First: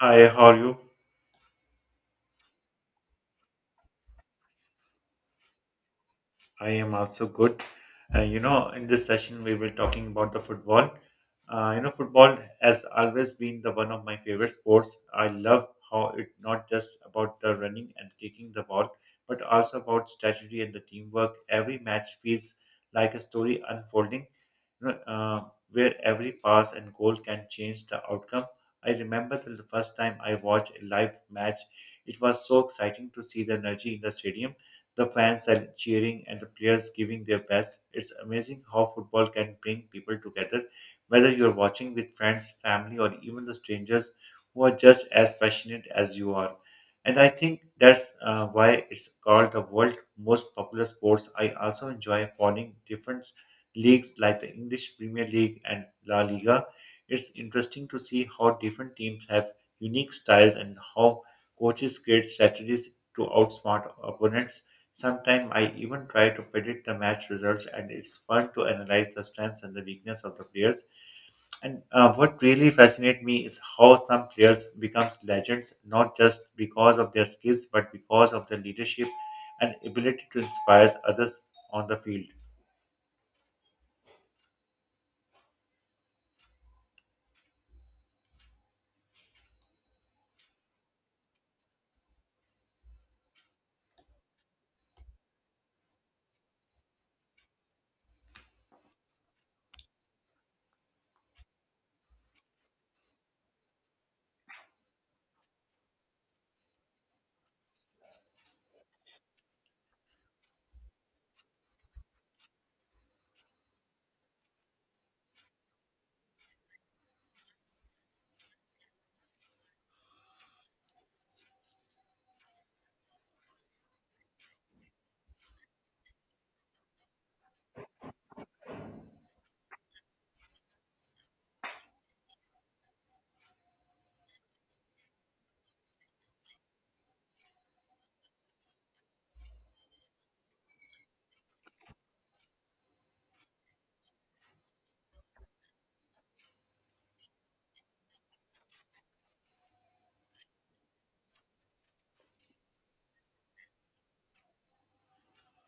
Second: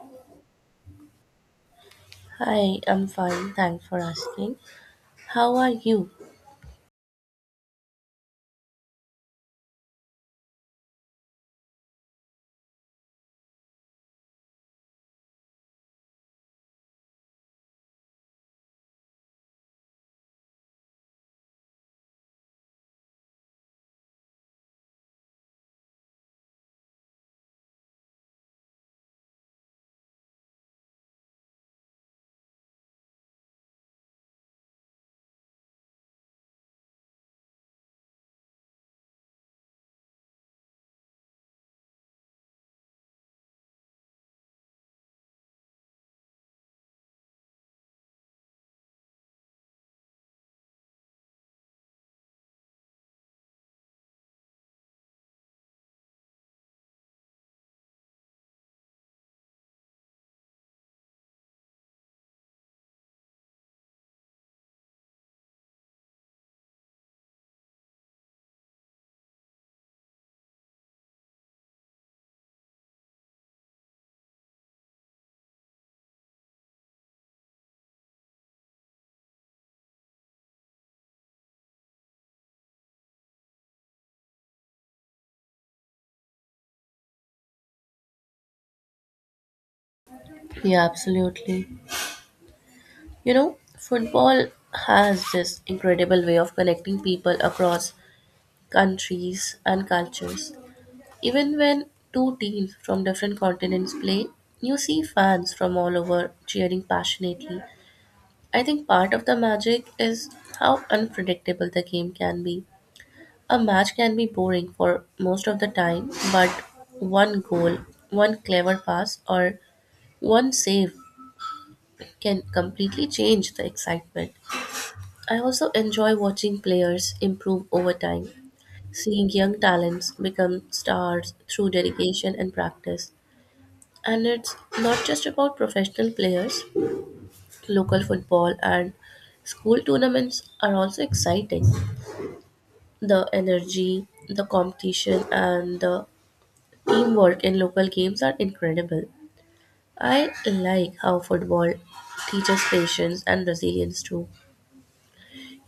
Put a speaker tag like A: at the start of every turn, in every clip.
A: Hi, how are you?
B: Hi, I'm fine. Thanks for asking. How are you?
A: I am also good. In this session, we were talking about the football. Football has always been the one of my favorite sports. I love how it not just about the running and kicking the ball, but also about strategy and the teamwork. Every match feels like a story unfolding, you know, uh, where every pass and goal can change the outcome. I remember the first time I watched a live match. It was so exciting to see the energy in the stadium the fans are cheering and the players giving their best. It's amazing how football can bring people together, whether you're watching with friends, family, or even the strangers who are just as passionate as you are. And I think that's why it's called the world's most popular sports. I also enjoy following different leagues like the English Premier League and La Liga. It's interesting to see how different teams have unique styles and how coaches create strategies to outsmart opponents. Sometimes I even try to predict the match results, and it's fun to analyze the strengths and the weakness of the players. And what really fascinates me is how some players becomes legends, not just because of their skills, but because of their leadership and ability to inspire others on the field.
B: Yeah, absolutely. You know, football has this incredible way of connecting people across countries and cultures. Even when two teams from different continents play, you see fans from all over cheering passionately. I think part of the magic is how unpredictable the game can be. A match can be boring for most of the time, but one goal, one clever pass, or one save can completely change the excitement. I also enjoy watching players improve over time, seeing young talents become stars through dedication and practice. And it's not just about professional players, local football and school tournaments are also exciting. The energy, the competition, and the teamwork in local games are incredible. I like how football teaches patience and resilience too.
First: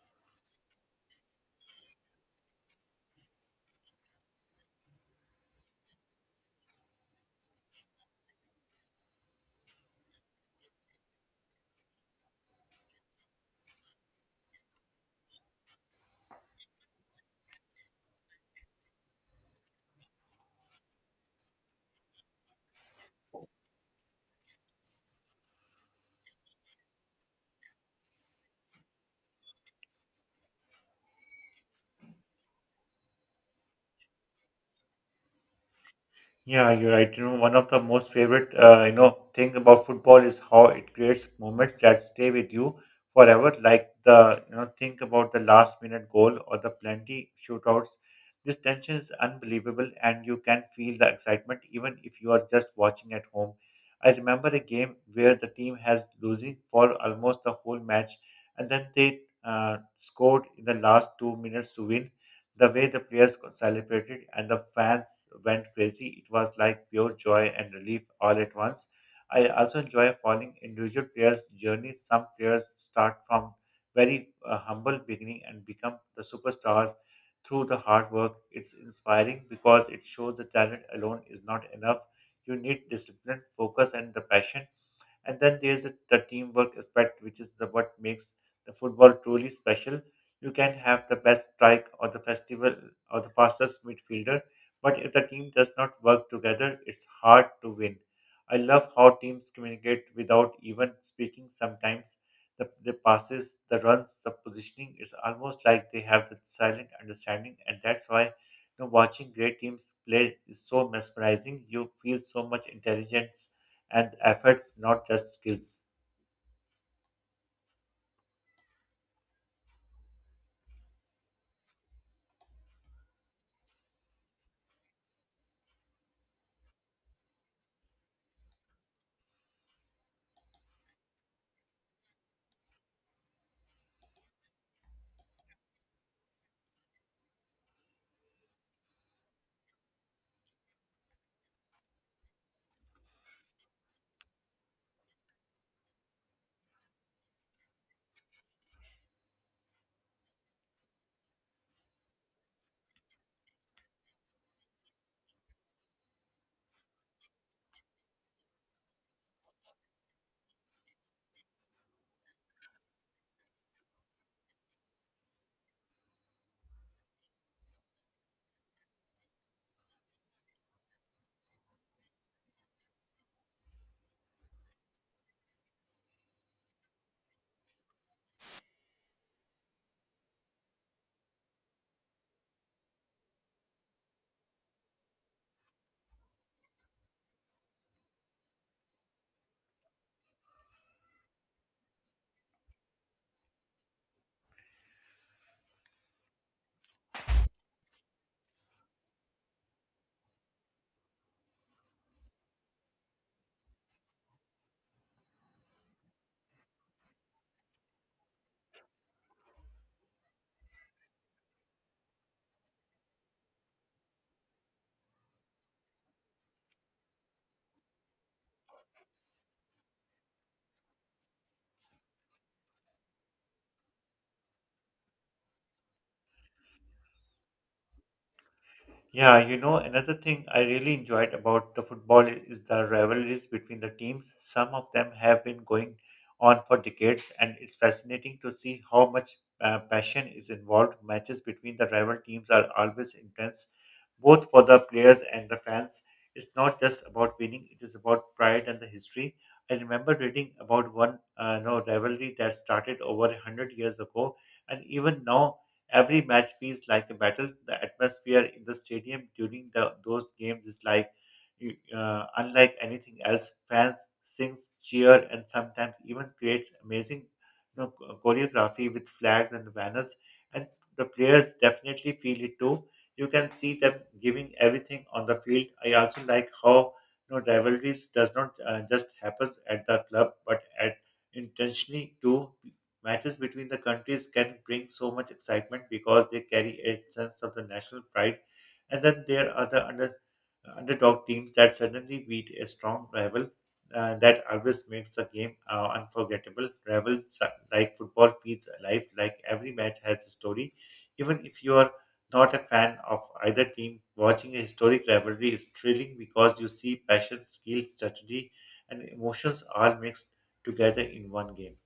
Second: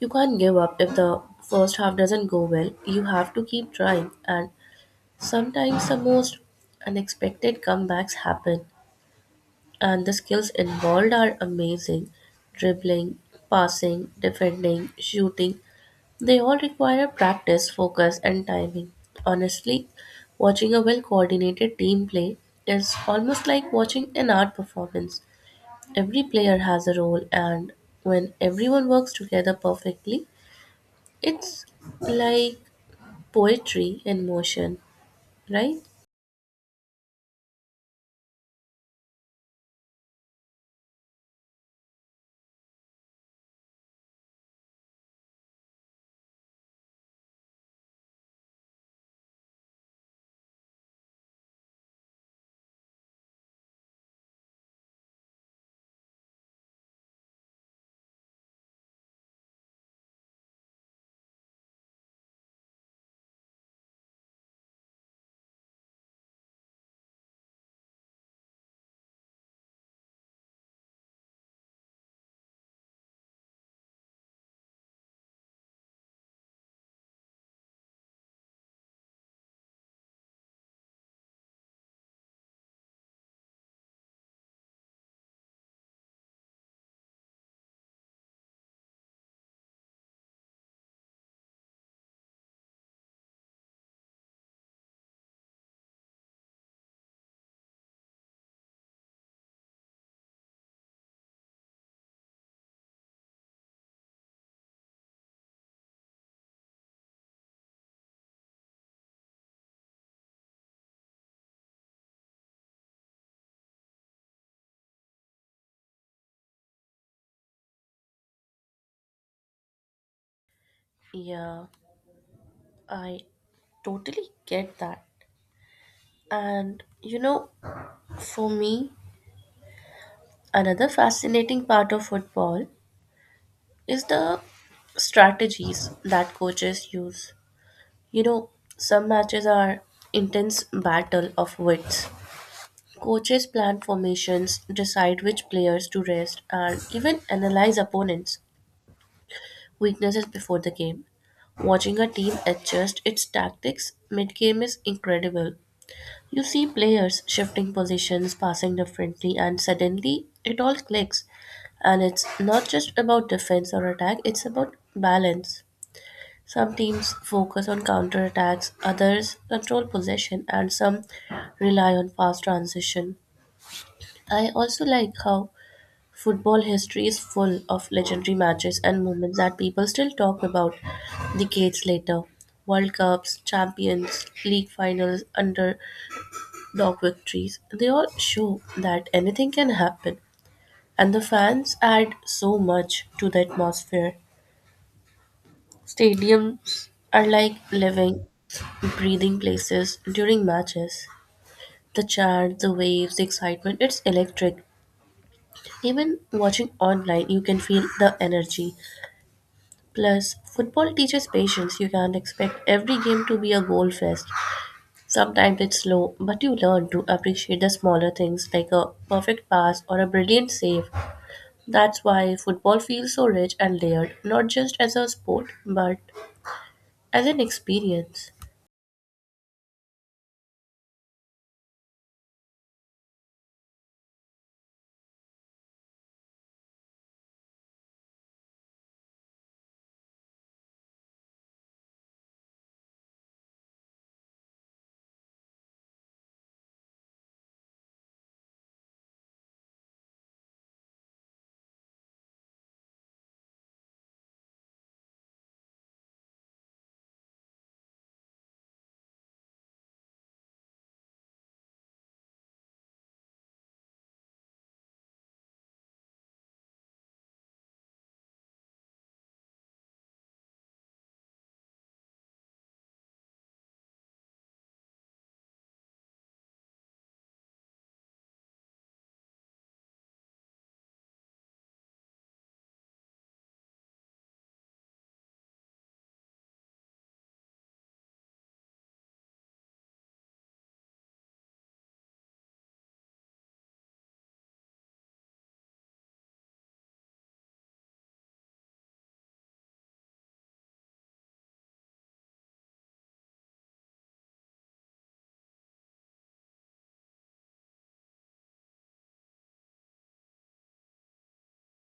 B: You can't give up if the first half doesn't go well. You have to keep trying, and sometimes the most unexpected comebacks happen. And the skills involved are amazing: dribbling, passing, defending, shooting. They all require practice, focus, and timing. Honestly, watching a well coordinated team play is almost like watching an art performance. Every player has a role, and when everyone works together perfectly, it's like poetry in motion, right?
A: Yeah, you're right. You know, one of the most favorite, thing about football is how it creates moments that stay with you forever. Like think about the last minute goal or the plenty shootouts. This tension is unbelievable, and you can feel the excitement even if you are just watching at home. I remember a game where the team has losing for almost the whole match, and then they scored in the last 2 minutes to win the way the players celebrated and the fans went crazy, it was like pure joy and relief all at once. I also enjoy following individual players' journeys. Some players start from very humble beginning and become the superstars through the hard work. It's inspiring because it shows the talent alone is not enough. You need discipline, focus, and the passion. And then there's the teamwork aspect, which is the what makes the football truly special. You can have the best strike or the festival or the fastest midfielder, but if the team does not work together, it's hard to win. I love how teams communicate without even speaking sometimes. The passes, the runs, the positioning, it's almost like they have the silent understanding, and that's why watching great teams play is so mesmerizing. You feel so much intelligence and efforts, not just skills.
B: Yeah, I totally get that. And you know, for me, another fascinating part of football is the strategies that coaches use. You know, some matches are intense battle of wits. Coaches plan formations, decide which players to rest, and even analyze opponents' weaknesses before the game. Watching a team adjust its tactics mid game is incredible. You see players shifting positions, passing differently, and suddenly it all clicks. And it's not just about defense or attack, it's about balance. Some teams focus on counter attacks, others control possession, and some rely on fast transition. I also like how football history is full of legendary matches and moments that people still talk about decades later. World Cups, champions, league finals, underdog victories, they all show that anything can happen. And the fans add so much to the atmosphere. Stadiums are like living, breathing places during matches. The chant, the waves, the excitement, it's electric. Even watching online, you can feel the energy. Plus, football teaches patience. You can't expect every game to be a goal fest. Sometimes it's slow, but you learn to appreciate the smaller things like a perfect pass or a brilliant save. That's why football feels so rich and layered, not just as a sport, but as an experience.
A: Yeah, you know, another thing I really enjoyed about the football is the rivalries between the teams. Some of them have been going on for decades, and it's fascinating to see how much passion is involved. Matches between the rival teams are always intense, both for the players and the fans. It's not just about winning, it is about pride and the history. I remember reading about one no, rivalry that started over 100 years ago, and even now every match feels like a battle. The atmosphere in the stadium during those games is like unlike anything else. Fans sing, cheer, and sometimes even create amazing choreography with flags and banners. And the players definitely feel it too. You can see them giving everything on the field. I also like how rivalries does not just happens at the club, but at intentionally too. Matches between the countries can bring so much excitement because they carry a sense of the national pride, and then there are the underdog teams that suddenly beat a strong rival. That always makes the game unforgettable. Like football feels alive, like every match has a story. Even if you are not a fan of either team, watching a historic rivalry is thrilling because you see passion, skill, strategy, and emotions all mixed together in one game.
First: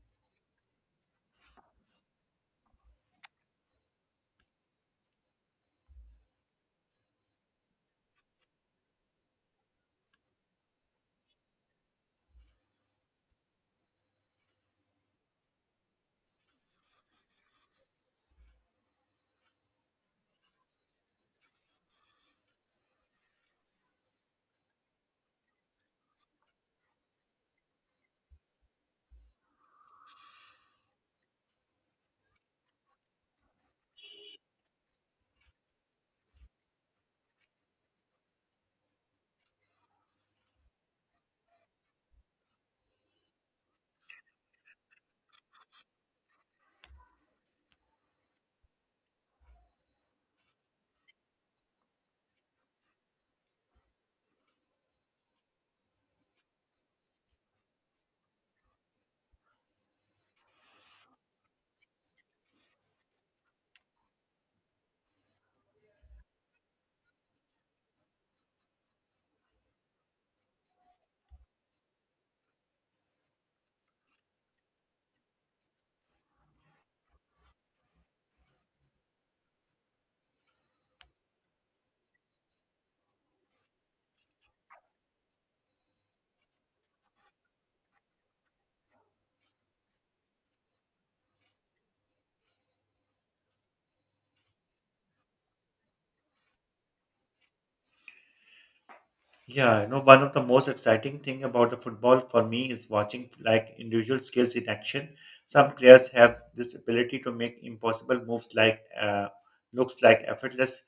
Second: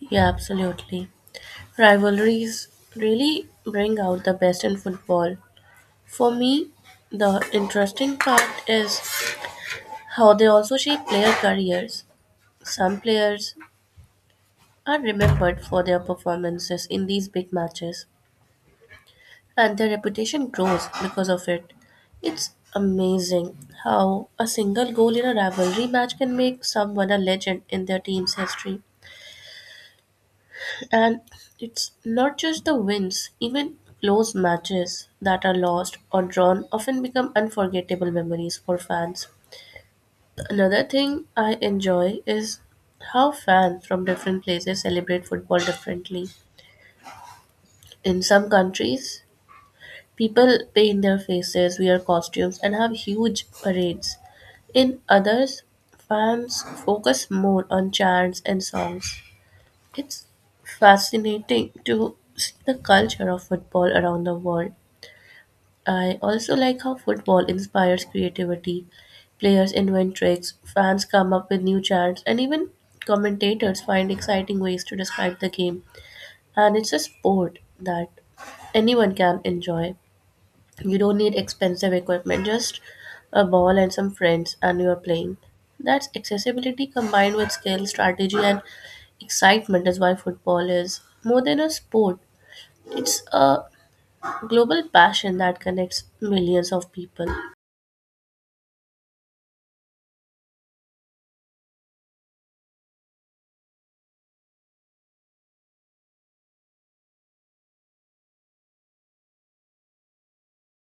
B: Yeah, absolutely. Rivalries really bring out the best in football. For me, the interesting part is how they also shape player careers. Some players are remembered for their performances in these big matches and their reputation grows because of it. It's amazing how a single goal in a rivalry match can make someone a legend in their team's history. And it's not just the wins, even close matches that are lost or drawn often become unforgettable memories for fans. Another thing I enjoy is how fans from different places celebrate football differently. In some countries, people paint their faces, wear costumes, and have huge parades. In others, fans focus more on chants and songs. It's fascinating to see the culture of football around the world. I also like how football inspires creativity. Players invent tricks, fans come up with new chants, and even commentators find exciting ways to describe the game. And it's a sport that anyone can enjoy. You don't need expensive equipment, just a ball and some friends, and you're playing. That's accessibility combined with skill, strategy, and excitement is why football is more than a sport. It's a global passion that connects millions of people.
A: Yeah, you know, one of the most exciting thing about the football for me is watching like individual skills in action. Some players have this ability to make impossible moves looks like effortless,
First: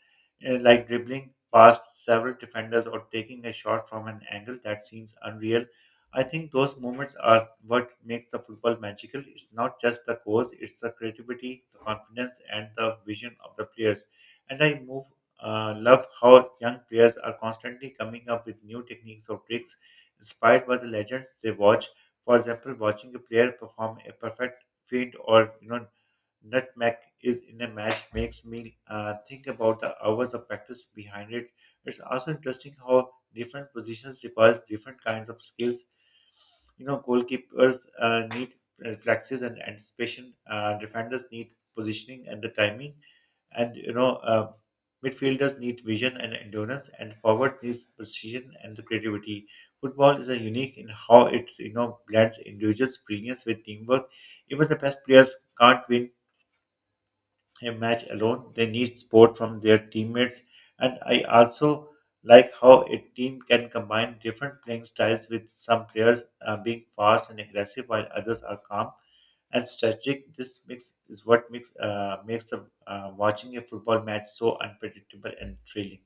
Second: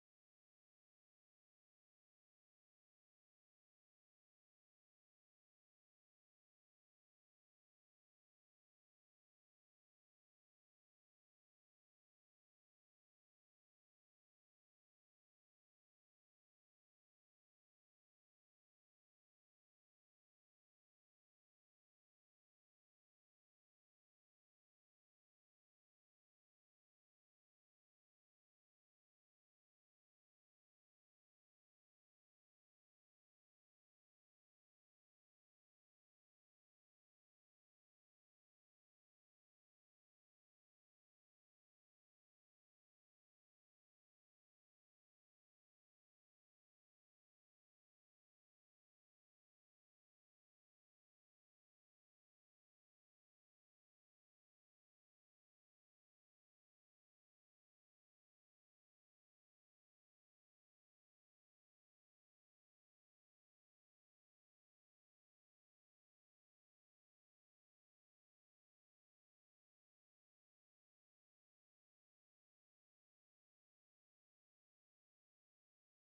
A: like dribbling past several defenders or taking a shot from an angle that seems unreal. I think those moments are what makes the football magical. It's not just the goals; it's the creativity, the confidence, and the vision of the players. And I move love how young players are constantly coming up with new techniques or tricks inspired by the legends they watch. For example, watching a player perform a perfect feint or nutmeg is in a match makes me think about the hours of practice behind it. It's also interesting how different positions requires different kinds of skills goalkeepers need reflexes and anticipation. Defenders need positioning and the timing, and midfielders need vision and endurance, and forward needs precision and the creativity. Football is a unique in how it's blends individual brilliance with teamwork. Even the best players can't win a match alone. They need support from their teammates. And I also like how a team can combine different playing styles with some players being fast and aggressive while others are calm and strategic. This mix is what makes makes the watching a football match so unpredictable and thrilling.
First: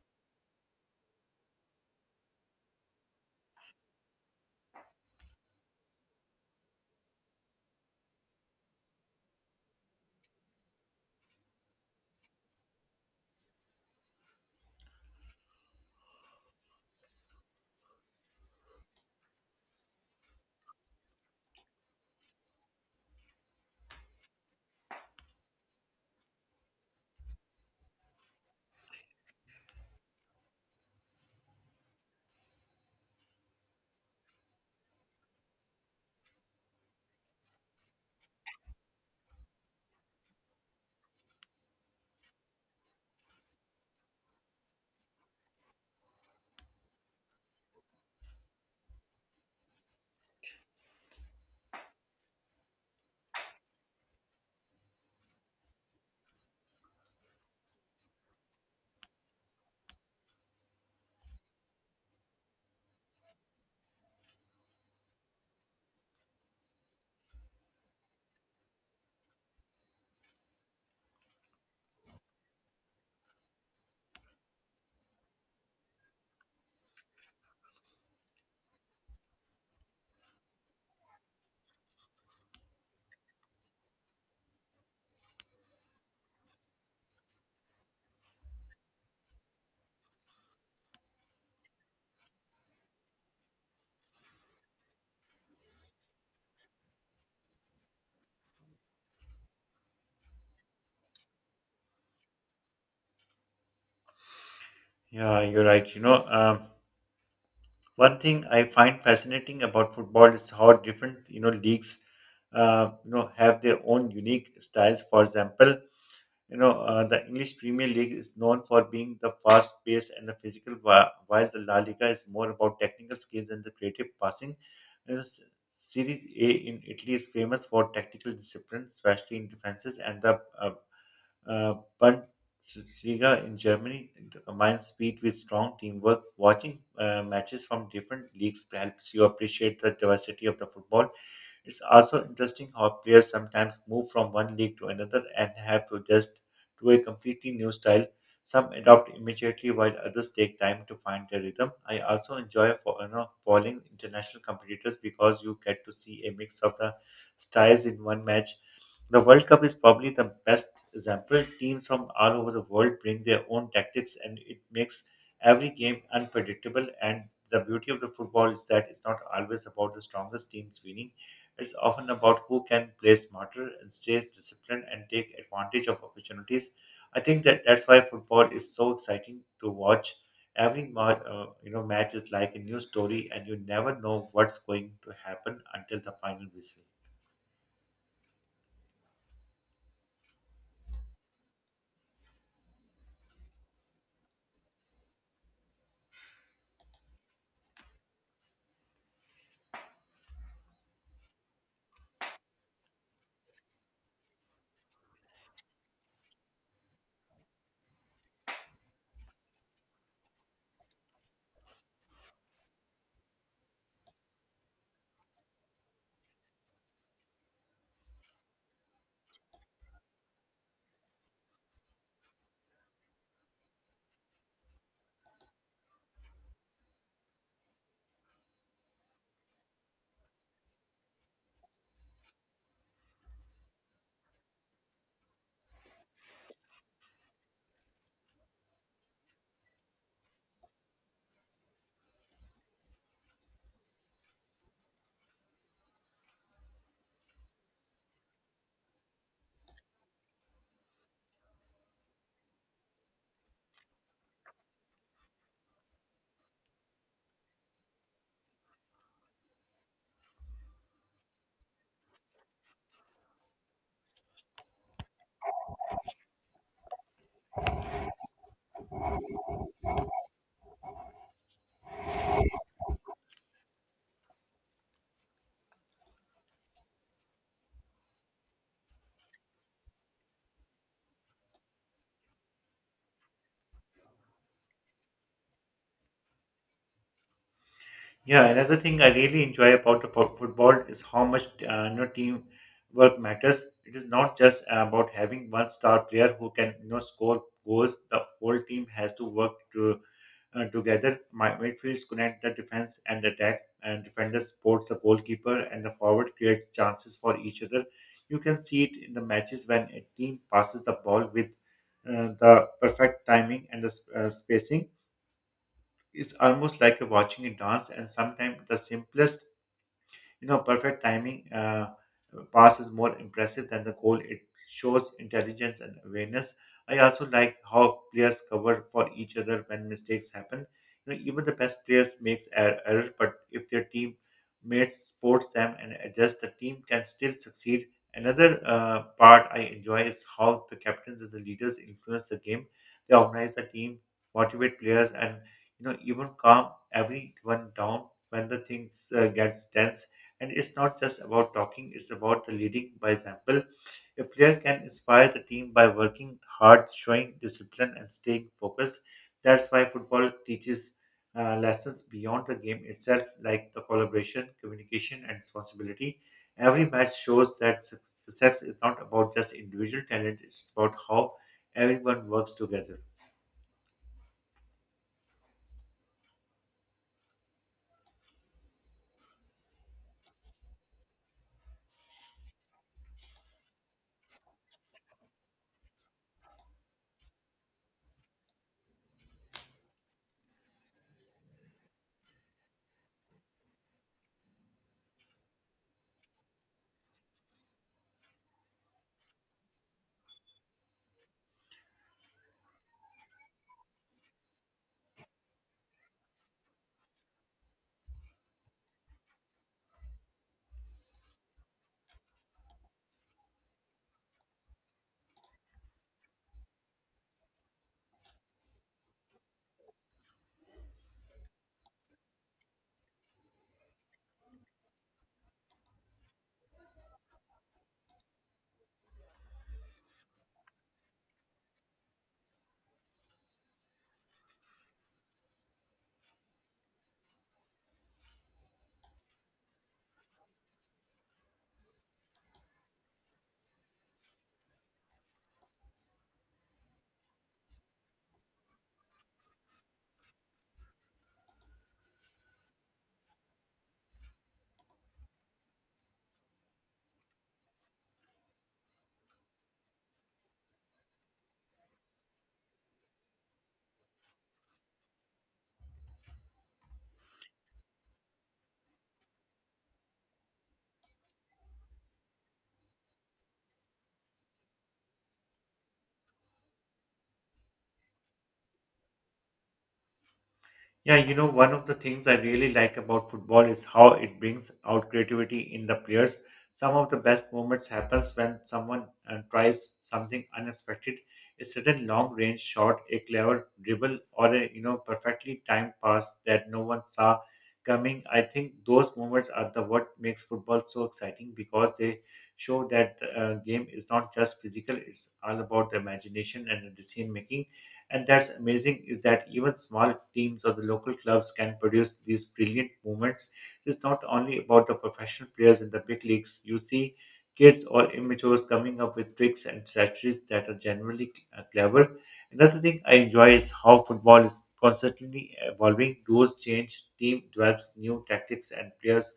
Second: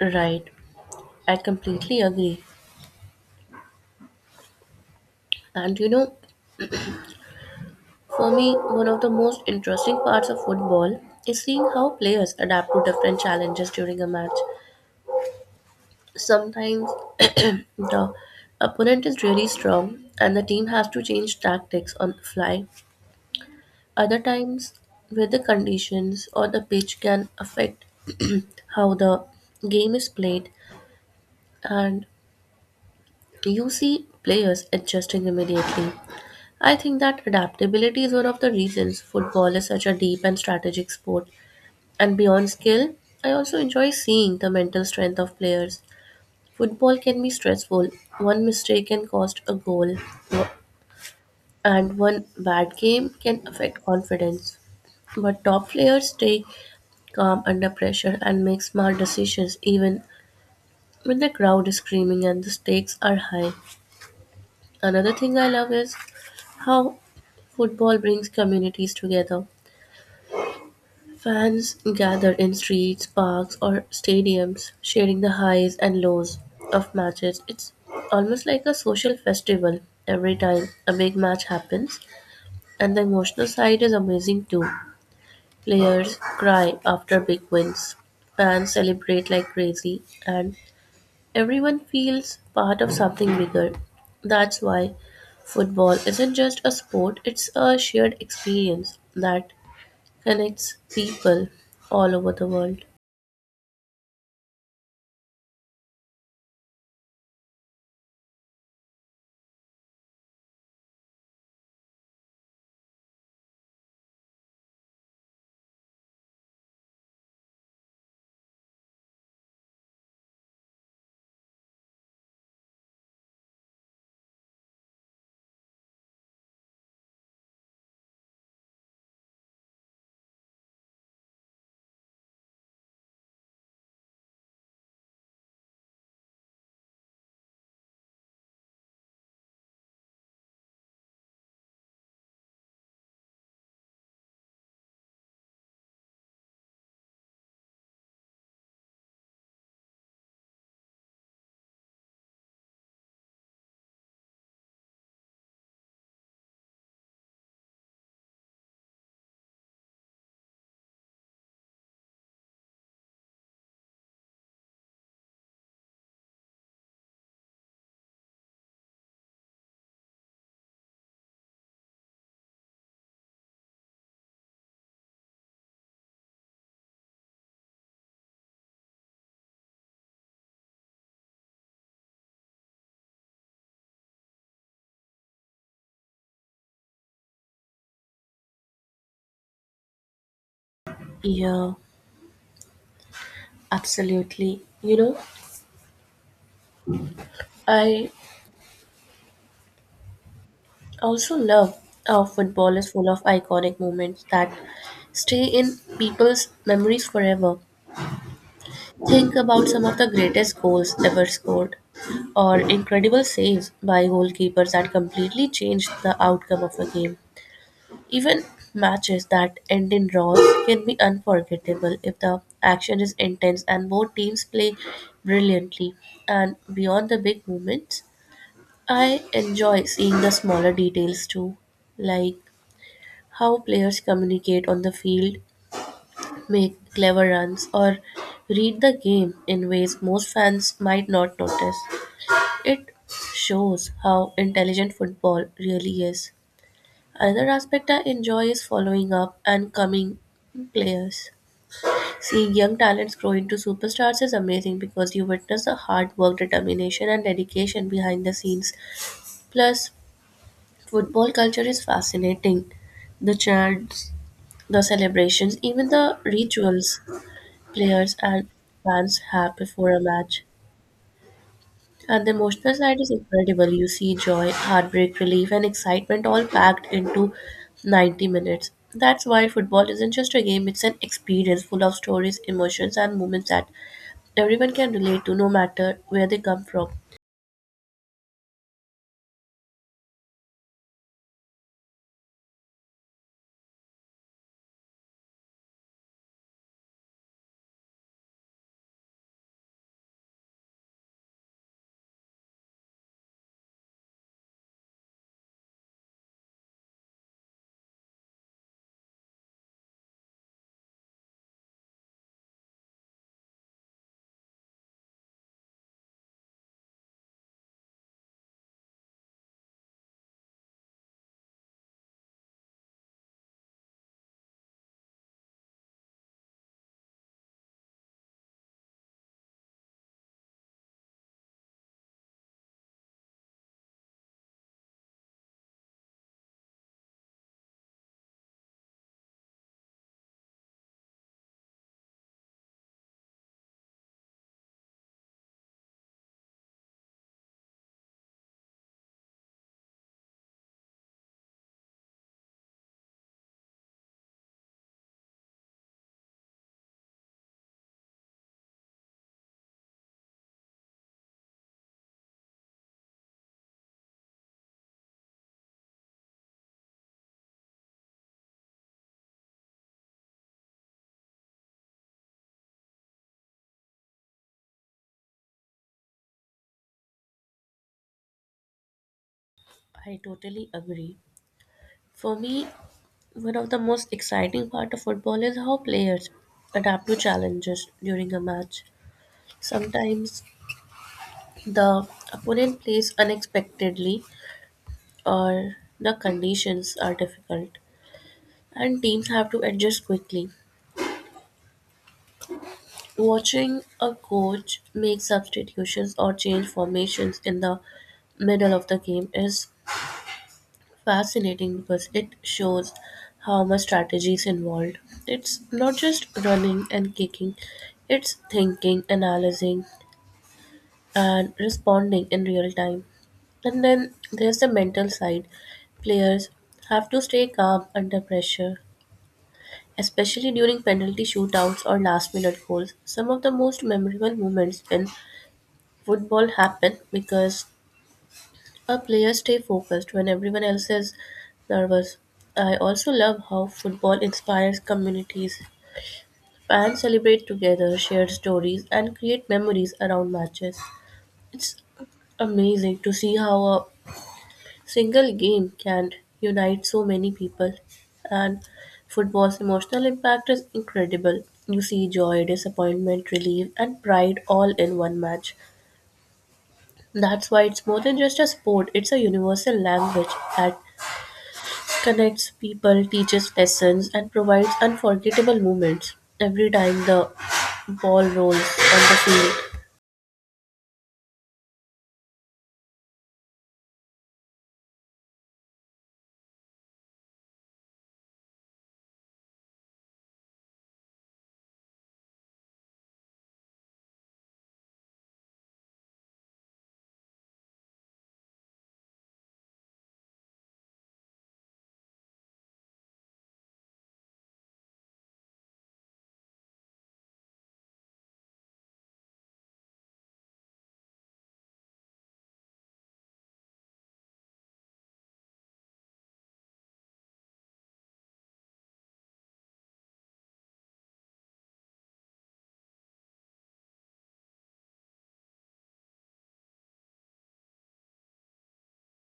B: Right, I completely agree. And you know, for me, one of the most interesting parts of football is seeing how players adapt to different challenges during a match. Sometimes the opponent is really strong and the team has to change tactics on the fly. Other times, weather conditions or the pitch can affect how the game is played, and you see players adjusting immediately. I think that adaptability is one of the reasons football is such a deep and strategic sport. And beyond skill, I also enjoy seeing the mental strength of players. Football can be stressful. One mistake can cost a goal, and one bad game can affect confidence. But top players stay calm under pressure and make smart decisions even when the crowd is screaming and the stakes are high. Another thing I love is how football brings communities together. Fans gather in streets, parks, or stadiums, sharing the highs and lows of matches. It's almost like a social festival every time a big match happens, and the emotional side is amazing too. Players cry after big wins, fans celebrate like crazy, and everyone feels part of something bigger. That's why football isn't just a sport, it's a shared experience that connects people all over the world.
A: Yeah, you're right. One thing I find fascinating about football is how different leagues, have their own unique styles. For example, the English Premier League is known for being the fast-paced and the physical, while the La Liga is more about technical skills and the creative passing. You know, S- Serie A in Italy is famous for tactical discipline, especially in defenses, and the uh, Bundesliga in Germany combines speed with strong teamwork. Watching matches from different leagues helps you appreciate the diversity of the football. It's also interesting how players sometimes move from one league to another and have to adjust to a completely new style. Some adopt immediately while others take time to find their rhythm. I also enjoy following international competitors because you get to see a mix of the styles in one match the World Cup is probably the best example. Teams from all over the world bring their own tactics, and it makes every game unpredictable. And the beauty of the football is that it's not always about the strongest teams winning. It's often about who can play smarter and stay disciplined and take advantage of opportunities. I think that's why football is so exciting to watch. Every match is like a new story, and you never know what's going to happen until the final whistle.
B: Yeah, absolutely. You know, I also love how football is full of iconic moments that stay in people's memories forever. Think about some of the greatest goals ever scored, or incredible saves by goalkeepers that completely changed the outcome of a game. Even matches that end in draws can be unforgettable if the action is intense and both teams play brilliantly. And beyond the big moments, I enjoy seeing the smaller details too, like how players communicate on the field, make clever runs, or read the game in ways most fans might not notice. It shows how intelligent football really is. Another aspect I enjoy is following up and coming players. Seeing young talents grow into superstars is amazing because you witness the hard work, determination, and dedication behind the scenes. Plus, football culture is fascinating. The chants, the celebrations, even the rituals players and fans have before a match. And the emotional side is incredible. You see joy, heartbreak, relief, and excitement all packed into 90 minutes. That's why football isn't just a game, it's an experience full of stories, emotions, and moments that everyone can relate to no matter where they come from.
A: Yeah, another thing I really enjoy about the football is how much team work matters. It is not just about having one star player who can score goals. The whole team has to work together. My midfields connect the defense and the attack, and defenders supports the goalkeeper, and the forward creates chances for each other. You can see it in the matches when a team passes the ball with the perfect timing and the spacing it's almost like watching a dance and sometimes the simplest perfect timing pass is more impressive than the goal. It shows intelligence and awareness. I also like how players cover for each other when mistakes happen. You know, even the best players makes error, but if their team mates supports them and adjust, the team can still succeed. Another part I enjoy is how the captains and the leaders influence the game. They organize the team, motivate players, and even calm everyone down when the things gets tense and it's not just about talking, it's about the leading by example. A player can inspire the team by working hard, showing discipline, and staying focused. That's why football teaches lessons beyond the game itself, like the collaboration, communication, and responsibility. Every match shows that success is not about just individual talent, it's about how everyone works together.
B: I totally agree. For me, one of the most exciting part of football is how players adapt to challenges during a match. Sometimes the opponent plays unexpectedly or the conditions are difficult and teams have to adjust quickly. Watching a coach make substitutions or change formations in the middle of the game is fascinating because it shows how much strategy is involved. It's not just running and kicking, it's thinking, analyzing, and responding in real time. And then there's the mental side. Players have to stay calm under pressure, especially during penalty shootouts or last minute goals. Some of the most memorable moments in football happen because a player stay focused when everyone else is nervous. I also love how football inspires communities. Fans celebrate together, share stories, and create memories around matches. It's amazing to see how a single game can unite so many people. And football's emotional impact is incredible. You see joy, disappointment, relief, and pride all in one match. That's why it's more than just a sport, it's a universal language that connects people, teaches lessons, and provides unforgettable moments every time the ball rolls on the field.
A: Yeah, you know, one of the things I really like about football is how it brings out creativity in the players. Some of the best moments happens when someone tries something unexpected, a sudden long-range shot, a clever dribble, or a perfectly timed pass that no one saw coming. I think those moments are the what makes football so exciting because they show that the game is not just physical; it's all about the imagination and the decision making. And that's amazing is that even small teams or the local clubs can produce these brilliant movements. It's not only about the professional players in the big leagues. You see kids or amateurs coming up with tricks and strategies that are generally clever. Another thing I enjoy is how football is constantly evolving. Rules change, team develops new tactics, and players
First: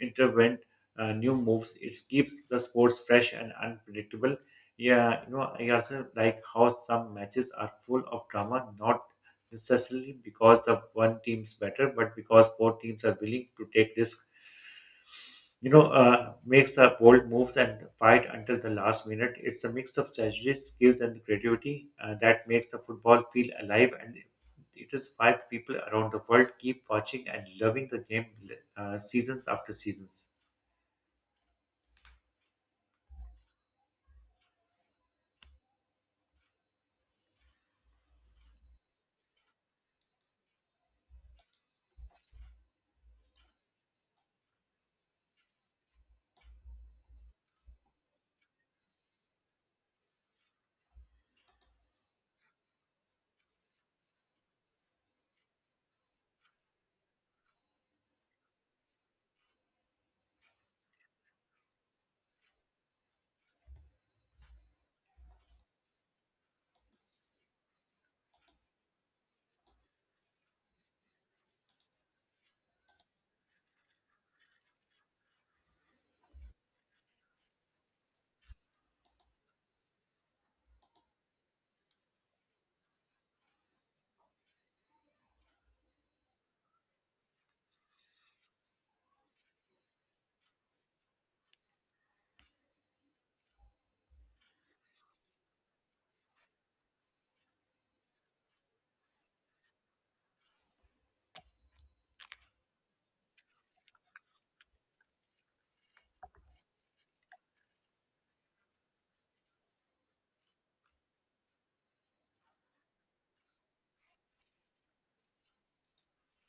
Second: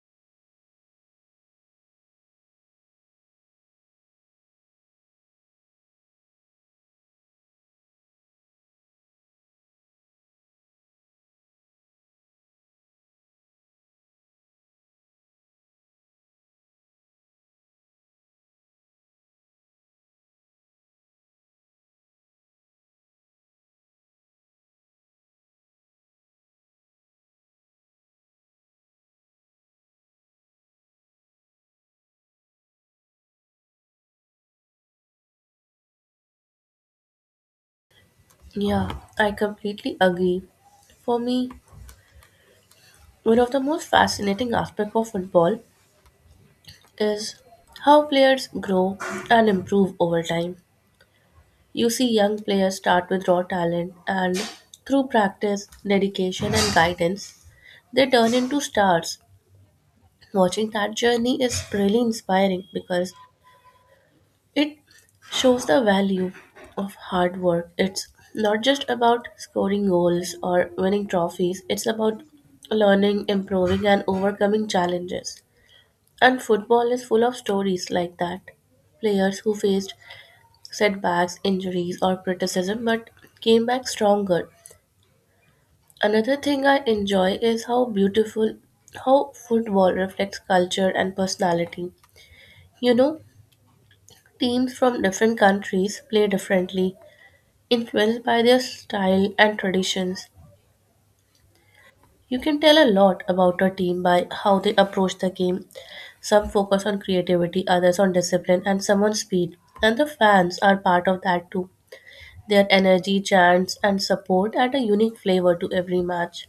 A: intervent new moves. It keeps the sports fresh and unpredictable. Yeah, you know, I also like how some matches are full of drama, not necessarily because the one team's better, but because both teams are willing to take risks. Makes the bold moves and fight until the last minute. It's a mix of strategy, skills, and creativity that makes the football feel alive. And it is why the people around the world keep watching and loving the game seasons after seasons.
B: Yeah, I completely agree. For me, one of the most fascinating aspects of football is how players grow and improve over time. You see young players start with raw talent and through practice, dedication and guidance, they turn into stars. Watching that journey is really inspiring because it shows the value of hard work. It's not just about scoring goals or winning trophies, it's about learning, improving, and overcoming challenges. And football is full of stories like that. Players who faced setbacks, injuries, or criticism but came back stronger. Another thing I enjoy is how beautiful how football reflects culture and personality. You know, teams from different countries play differently, influenced by their style and traditions, you can tell a lot about a team by how they approach the game. Some focus on creativity, others on discipline, and some on speed. And the fans are part of that too. Their energy, chants, and support add a unique flavor to every match.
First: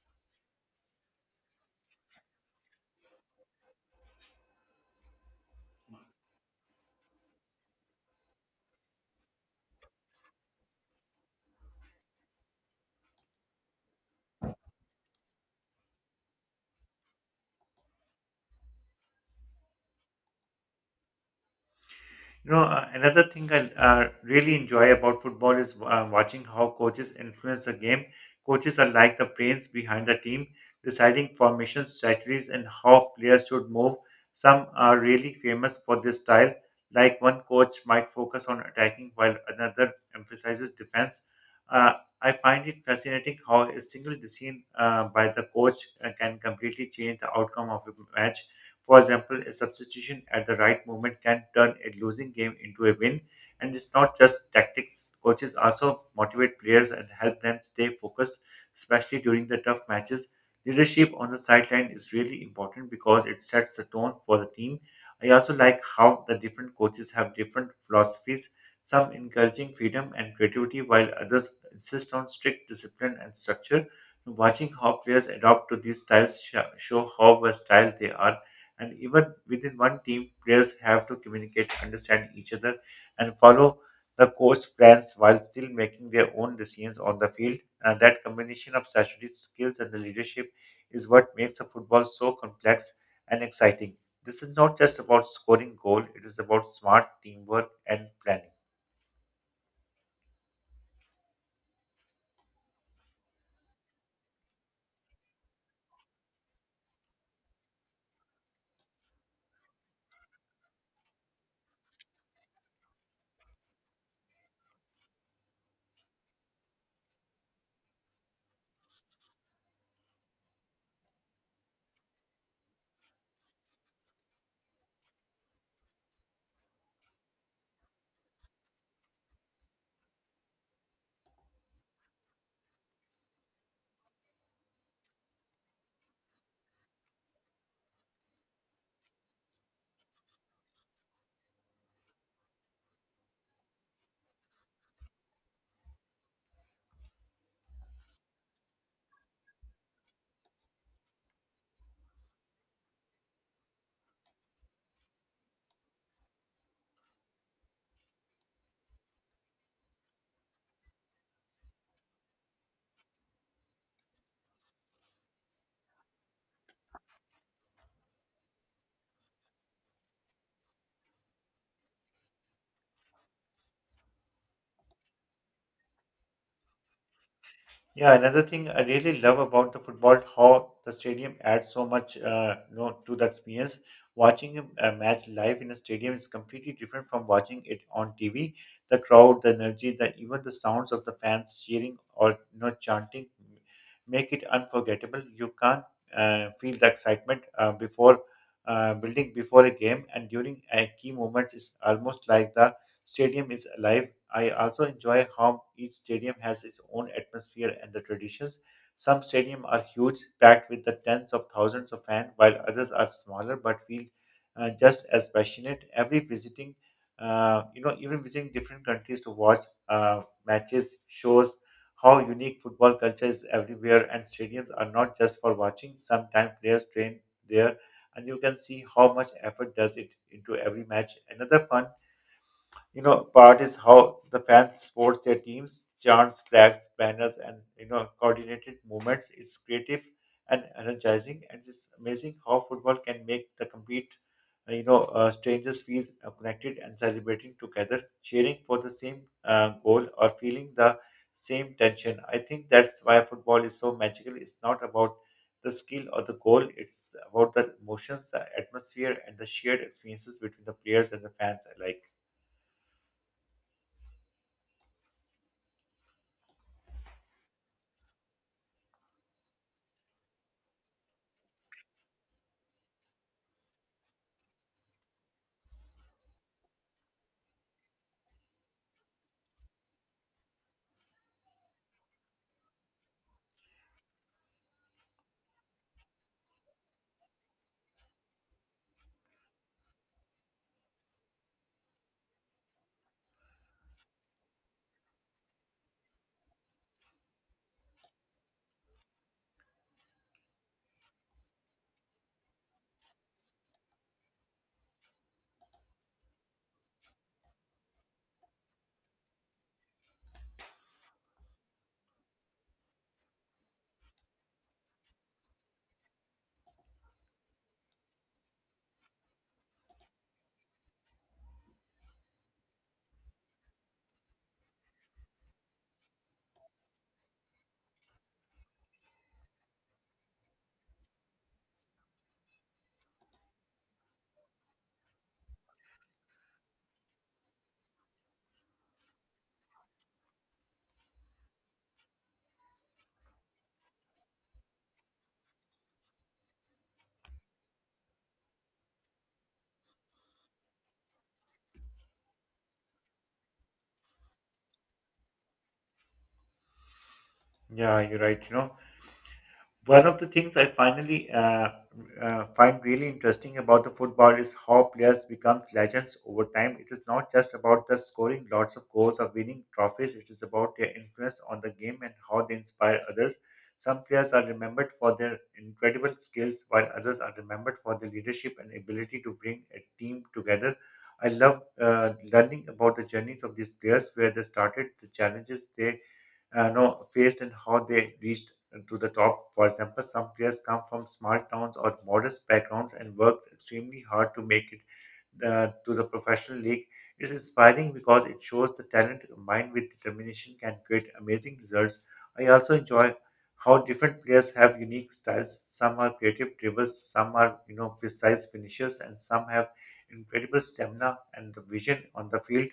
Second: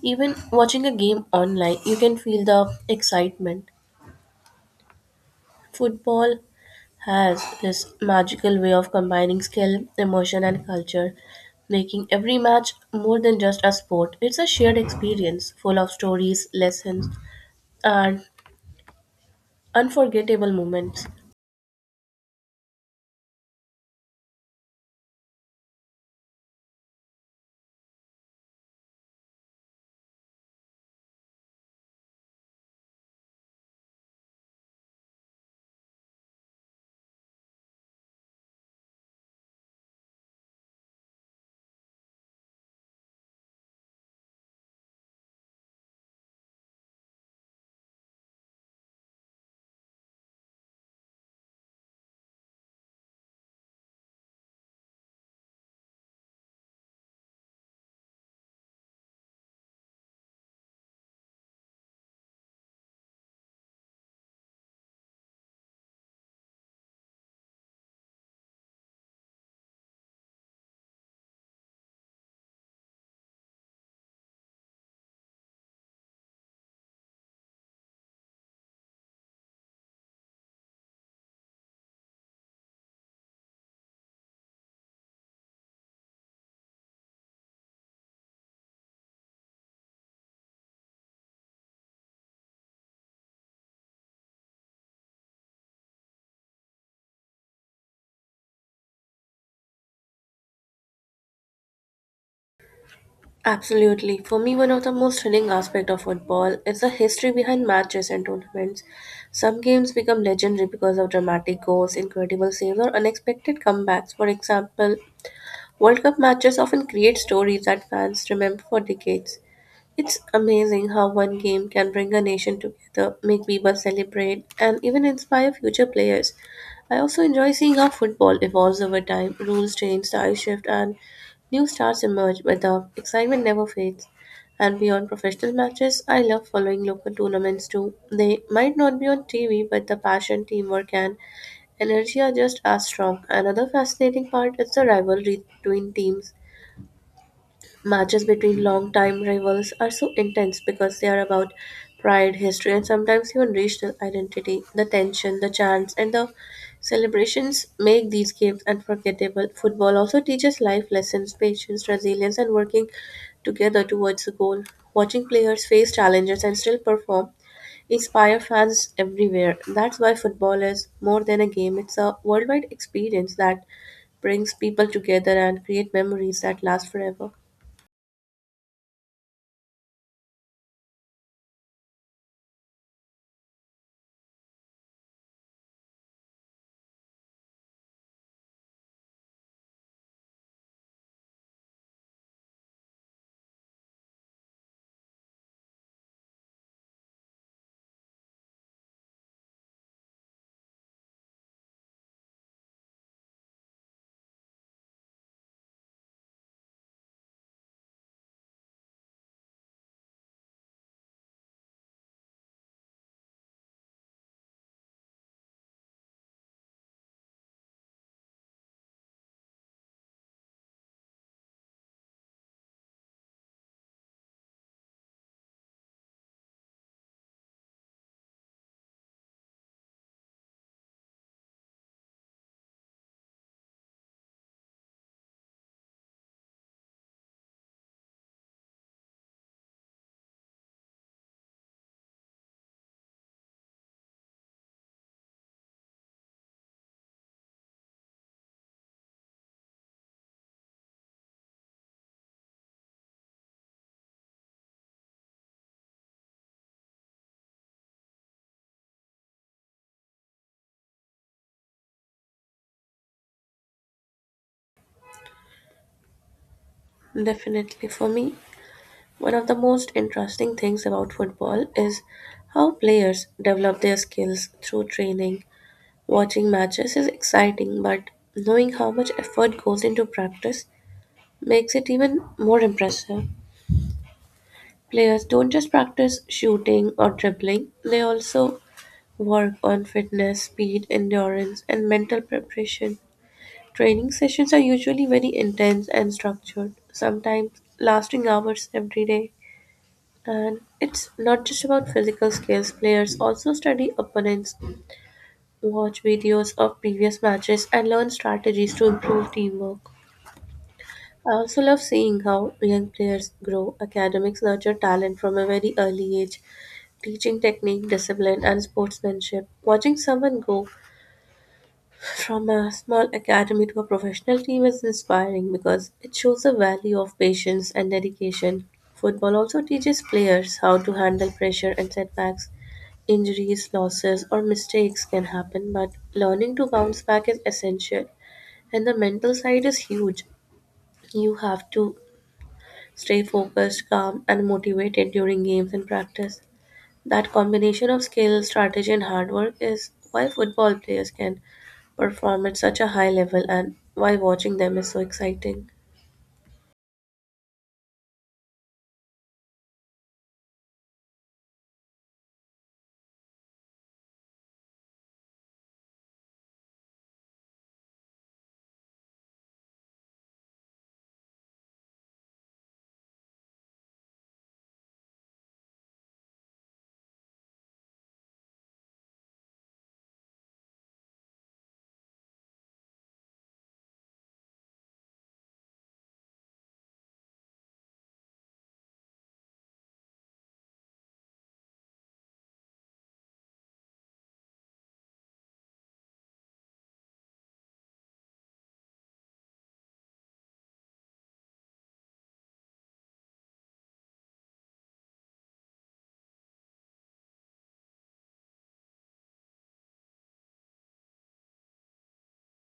B: Even watching a game online, you can feel the excitement. Football has this magical way of combining skill, emotion, and culture, making every match more than just a sport. It's a shared experience full of stories, lessons, and unforgettable moments.
A: Another thing I really enjoy about football is watching how coaches influence the game. Coaches are like the brains behind the team, deciding formations, strategies, and how players should move. Some are really famous for their style, like one coach might focus on attacking while another emphasizes defense. Uh, I find it fascinating how a single decision by the coach can completely change the outcome of a match. For example, a substitution at the right moment can turn a losing game into a win. And it's not just tactics. Coaches also motivate players and help them stay focused, especially during the tough matches. Leadership on the sideline is really important because it sets the tone for the team. I also like how the different coaches have different philosophies, some encouraging freedom and creativity, while others insist on strict discipline and structure. Watching how players adopt to these styles show how versatile they are, and even within one team, players have to communicate, understand each other, and follow the coach plans while still making their own decisions on the field. And that combination of strategic skills and the leadership is what makes the football so complex and exciting. This is not just about scoring goal, it is about smart teamwork and planning.
B: Absolutely. For me, one of the most thrilling aspects of football is the history behind matches and tournaments. Some games become legendary because of dramatic goals, incredible saves, or unexpected comebacks. For example, World Cup matches often create stories that fans remember for decades. It's amazing how one game can bring a nation together, make people celebrate, and even inspire future players. I also enjoy seeing how football evolves over time. Rules change, styles shift, and new stars emerge, but the excitement never fades. And beyond professional matches, I love following local tournaments too. They might not be on TV, but the passion, teamwork, and energy are just as strong. Another fascinating part is the rivalry between teams. Matches between long-time rivals are so intense because they are about pride, history, and sometimes even regional identity. The tension, the chants, and the celebrations make these games unforgettable. Football also teaches life lessons, patience, resilience, and working together towards a goal. Watching players face challenges and still perform inspire fans everywhere. That's why football is more than a game, it's a worldwide experience that brings people together and create memories that last forever.
A: Yeah, another thing I really love about the football, how the stadium adds so much, to the experience. Watching a match live in a stadium is completely different from watching it on TV. The crowd, the energy, the even the sounds of the fans cheering or chanting make it unforgettable. You can't feel the excitement before building before a game and during a key moments. It's almost like the stadium is alive. I also enjoy how each stadium has its own atmosphere and the traditions. Some stadiums are huge, packed with the tens of thousands of fans, while others are smaller but feel just as passionate. Every visiting, even visiting different countries to watch matches shows how unique football culture is everywhere, and stadiums are not just for watching. Sometimes players train there, and you can see how much effort does it into every match. Another fun part is how the fans support their teams, chants, flags, banners, and coordinated movements. It's creative and energizing, and it's amazing how football can make the complete strangers feel connected and celebrating together, cheering for the same goal or feeling the same tension. I think that's why football is so magical. It's not about the skill or the goal, it's about the emotions, the atmosphere, and the shared experiences between the players and the fans alike.
B: Definitely. For me, one of the most interesting things about football is how players develop their skills through training. Watching matches is exciting, but knowing how much effort goes into practice makes it even more impressive. Players don't just practice shooting or dribbling, they also work on fitness, speed, endurance, and mental preparation. Training sessions are usually very intense and structured, sometimes lasting hours every day. And it's not just about physical skills, players also study opponents, watch videos of previous matches, and learn strategies to improve teamwork. I also love seeing how young players grow. Academics nurture talent from a very early age, teaching technique, discipline, and sportsmanship. Watching someone go from a small academy to a professional team is inspiring because it shows the value of patience and dedication. Football also teaches players how to handle pressure and setbacks. Injuries, losses, or mistakes can happen, but learning to bounce back is essential. And the mental side is huge. You have to stay focused, calm, and motivated during games and practice. That combination of skill, strategy, and hard work is why football players can perform at such a high level and why watching them is so exciting.
A: Yeah, you're right. You know, one of the things I finally find really interesting about the football is how players become legends over time. It is not just about the scoring lots of goals or winning trophies. It is about their influence on the game and how they inspire others. Some players are remembered for their incredible skills, while others are remembered for their leadership and ability to bring a team together. I love learning about the journeys of these players, where they started, the challenges they know faced, and how they reached to the top. For example, some players come from small towns or modest backgrounds and worked extremely hard to make it to the professional league is inspiring because it shows the talent combined with determination can create amazing results. I also enjoy how different players have unique styles. Some are creative drivers, some are precise finishers, and some have incredible stamina and the vision on the field.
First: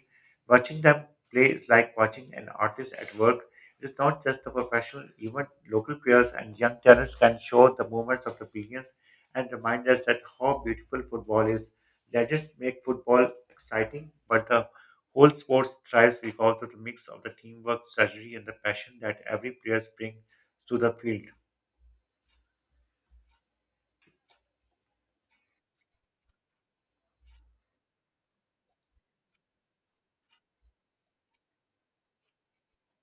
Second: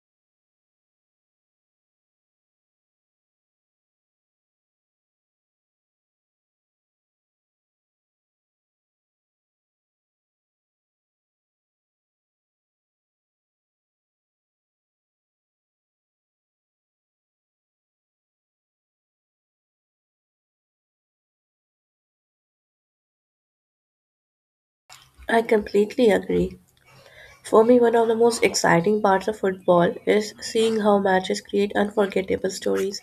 A: Watching them play is like watching an artist at work. It's not just the professional event. Local players and young talents can show the movements of the billions and remind us that how beautiful football is. Gadgets make football exciting, but the whole sport thrives because of the mix of the teamwork, strategy, and the passion that every player brings to the field.
B: I completely agree. For me, one of the most exciting parts of football is seeing how matches create unforgettable stories.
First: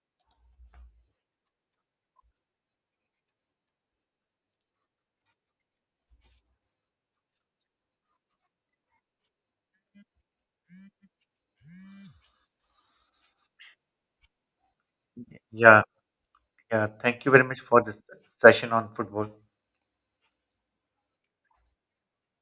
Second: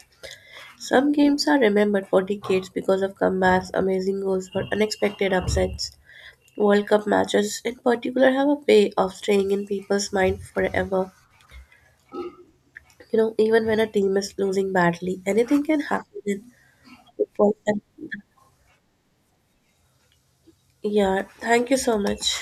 B: Some games are remembered for decades because of comebacks, amazing goals, or unexpected upsets. World Cup matches, in particular, have a way of staying in people's mind forever. You know, even when a team is losing badly, anything can
A: Yeah,
B: happen in
A: yeah. Thank you very
B: football.
A: much for
B: And—
A: this session on football.
B: yeah, thank you so much.